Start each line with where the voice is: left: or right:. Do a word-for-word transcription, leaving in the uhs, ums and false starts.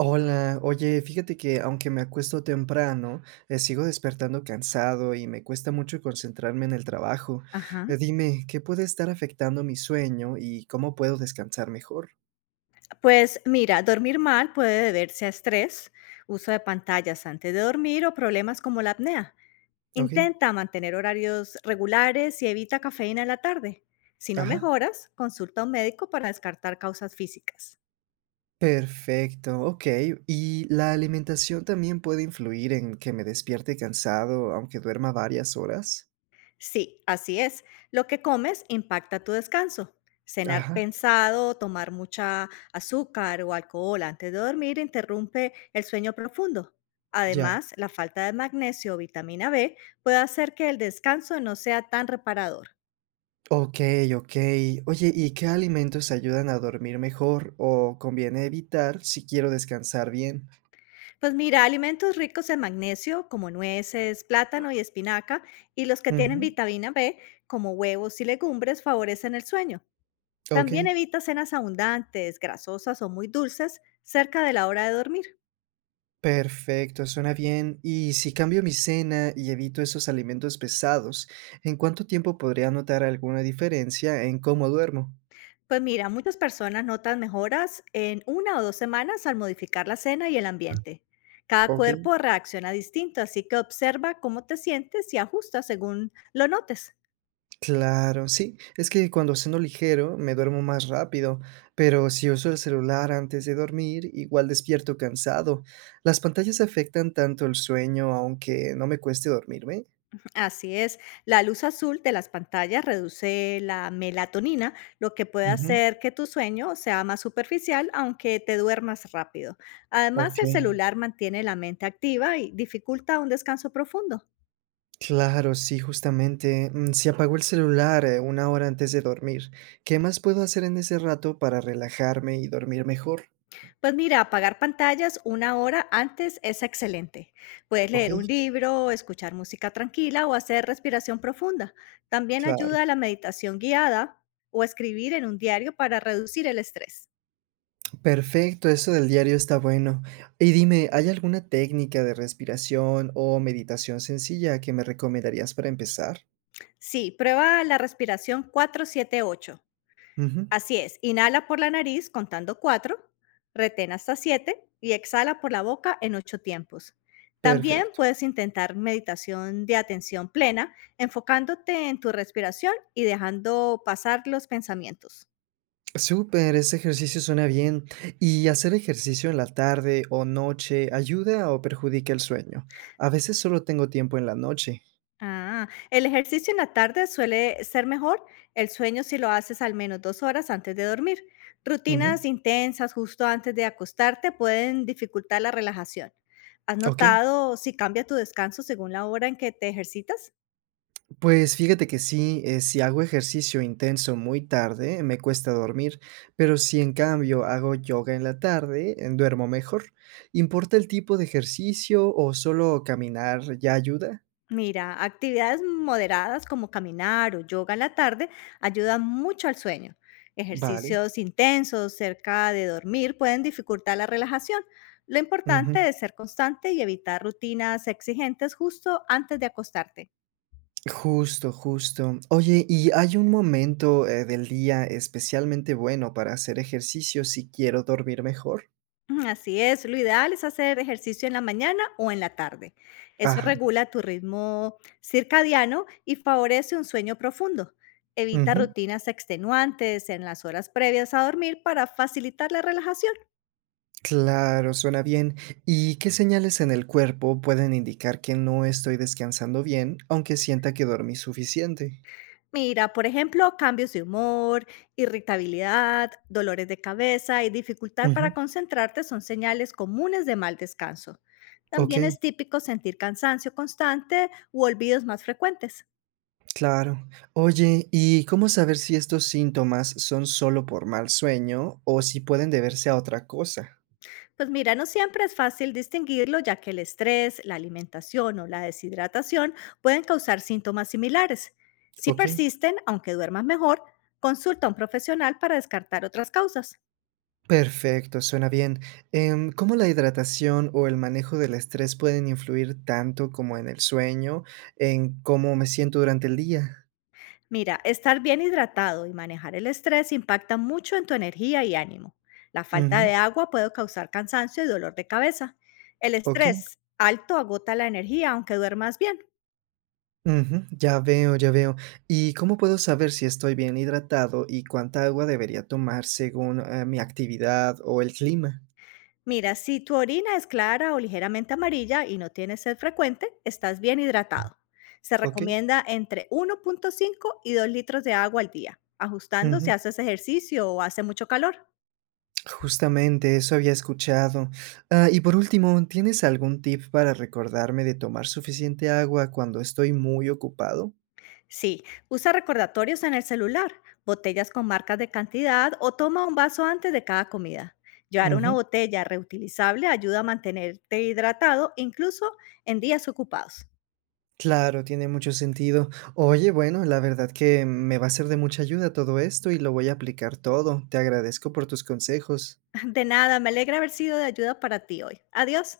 right: Hola, oye, fíjate que aunque me acuesto temprano, eh, sigo despertando cansado y me cuesta mucho concentrarme en el trabajo.
left: Ajá.
right: Eh, dime, ¿qué puede estar afectando mi sueño y cómo puedo descansar mejor?
left: Pues mira, dormir mal puede deberse a estrés, uso de pantallas antes de dormir o problemas como la apnea.
right: Ok,
left: Intenta mantener horarios regulares y evita cafeína en la tarde. Si no
right: ajá.
left: mejoras, consulta a un médico para descartar causas físicas.
right: Perfecto, ok. ¿Y la alimentación también puede influir en que me despierte cansado aunque duerma varias horas?
left: Sí, así es. Lo que comes impacta tu descanso. Cenar
right: Ajá,
left: pensado, tomar mucha azúcar o alcohol antes de dormir interrumpe el sueño profundo.
right: ya.
left: Además, la falta de magnesio o vitamina B puede hacer que el descanso no sea tan reparador.
right: Ok, ok. Oye, ¿y qué alimentos ayudan a dormir mejor o conviene evitar si quiero descansar bien?
left: Pues mira, alimentos ricos en magnesio como nueces, plátano y espinaca y los que tienen
right: Ujú.
left: vitamina B como huevos y legumbres favorecen el sueño. También
right: Okey,
left: evita cenas abundantes, grasosas o muy dulces cerca de la hora de dormir.
right: perfecto, suena bien. Y si cambio mi cena y evito esos alimentos pesados, ¿en cuánto tiempo podría notar alguna diferencia en cómo duermo?
left: Pues mira, muchas personas notan mejoras en una o dos semanas al modificar la cena y el ambiente. Cada
right: Okey,
left: cuerpo reacciona distinto, así que observa cómo te sientes y ajusta según lo notes.
right: claro, sí, es que cuando ceno ligero me duermo más rápido, pero si uso el celular antes de dormir, igual despierto cansado. ¿Las pantallas afectan tanto el sueño aunque no me cueste dormirme?
left: Así es, la luz azul de las pantallas reduce la melatonina, lo que puede
right: Ujú,
left: hacer que tu sueño sea más superficial, aunque te duermas rápido. Además, el
right: okey.
left: celular mantiene la mente activa y dificulta un descanso profundo.
right: Claro, sí, justamente. mm, Se apagó el celular eh, una hora antes de dormir. ¿Qué más puedo hacer en ese rato para relajarme y dormir mejor?
left: Pues mira, apagar pantallas una hora antes es excelente. Puedes
right: Ok,
left: leer un libro, escuchar música tranquila o hacer respiración profunda. También
right: claro.
left: ayuda a la meditación guiada o escribir en un diario para reducir el estrés.
right: Perfecto, eso del diario está bueno. Y dime, ¿hay alguna técnica de respiración o meditación sencilla que me recomendarías para empezar?
left: Sí, prueba la respiración cuatro siete ocho.
right: Ujú,
left: Así es, inhala por la nariz contando cuatro, retén hasta siete y exhala por la boca en ocho tiempos. También
right: perfecto.
left: puedes intentar meditación de atención plena, enfocándote en tu respiración y dejando pasar los pensamientos.
right: Súper, ese ejercicio suena bien. ¿Y hacer ejercicio en la tarde o noche ayuda o perjudica el sueño? A veces solo tengo tiempo en la noche.
left: Ah, el ejercicio en la tarde suele ser mejor, el sueño si lo haces al menos dos horas antes de dormir.
right: Ujú,
left: Rutinas intensas justo antes de acostarte pueden dificultar la relajación. ¿Has
right: ok.
left: notado si cambia tu descanso según la hora en que te ejercitas?
right: Pues fíjate que sí, eh, si hago ejercicio intenso muy tarde, me cuesta dormir, pero si en cambio hago yoga en la tarde, eh, duermo mejor. ¿Importa el tipo de ejercicio o solo caminar ya ayuda?
left: Mira, actividades moderadas como caminar o yoga en la tarde ayudan mucho al sueño.
right: Vale.
left: Ejercicios intensos cerca de dormir pueden dificultar la relajación. Lo
right: Ujú.
left: importante es ser constante y evitar rutinas exigentes justo antes de acostarte.
right: Justo, justo. Oye, ¿y hay un momento, eh, del día especialmente bueno para hacer ejercicio si quiero dormir mejor?
left: Ujú, así es, lo ideal es hacer ejercicio en la mañana o en la tarde. Eso
right: Ajá.
left: regula tu ritmo circadiano y favorece un sueño profundo. Evita
right: Ujú.
left: rutinas extenuantes en las horas previas a dormir para facilitar la relajación.
right: Claro, suena bien. ¿Y qué señales en el cuerpo pueden indicar que no estoy descansando bien, aunque sienta que dormí suficiente?
left: Mira, por ejemplo, cambios de humor, irritabilidad, dolores de cabeza y dificultad para
right: Ujú,
left: concentrarte son señales comunes de mal descanso.
right: ok,
left: También es típico sentir cansancio constante u olvidos más frecuentes.
right: claro. Oye, ¿y cómo saber si estos síntomas son solo por mal sueño o si pueden deberse a otra cosa?
left: Pues mira, no siempre es fácil distinguirlo, ya que el estrés, la alimentación o la deshidratación pueden causar síntomas similares. Si
right: Ok,
left: persisten, aunque duermas mejor, consulta a un profesional para descartar otras causas.
right: perfecto, suena bien. Em, ¿cómo la hidratación o el manejo del estrés pueden influir tanto como en el sueño, en cómo me siento durante el día?
left: Mira, estar bien hidratado y manejar el estrés impacta mucho en tu energía y ánimo. La falta
right: Ujú,
left: de agua puede causar cansancio y dolor de cabeza. El
right: ok.
left: estrés alto agota la energía, aunque duermas bien.
right: Ujú, ya veo, ya veo. ¿Y cómo puedo saber si estoy bien hidratado y cuánta agua debería tomar según, eh, mi actividad o el clima?
left: Mira, si tu orina es clara o ligeramente amarilla y no tienes sed frecuente, estás bien hidratado. Se
right: Okey.
left: recomienda entre uno punto cinco y dos litros de agua al día, ajustando si
right: Ujú.
left: haces ejercicio o hace mucho calor.
right: Justamente, eso había escuchado. Ah, y por último, ¿tienes algún tip para recordarme de tomar suficiente agua cuando estoy muy ocupado?
left: Sí, usa recordatorios en el celular, botellas con marcas de cantidad o toma un vaso antes de cada comida. Llevar una
right: Ujú.
left: botella reutilizable ayuda a mantenerte hidratado incluso en días ocupados.
right: Claro, tiene mucho sentido. Oye, bueno, la verdad que me va a ser de mucha ayuda todo esto y lo voy a aplicar todo. Te agradezco por tus consejos.
left: De nada, me alegra haber sido de ayuda para ti hoy. Adiós.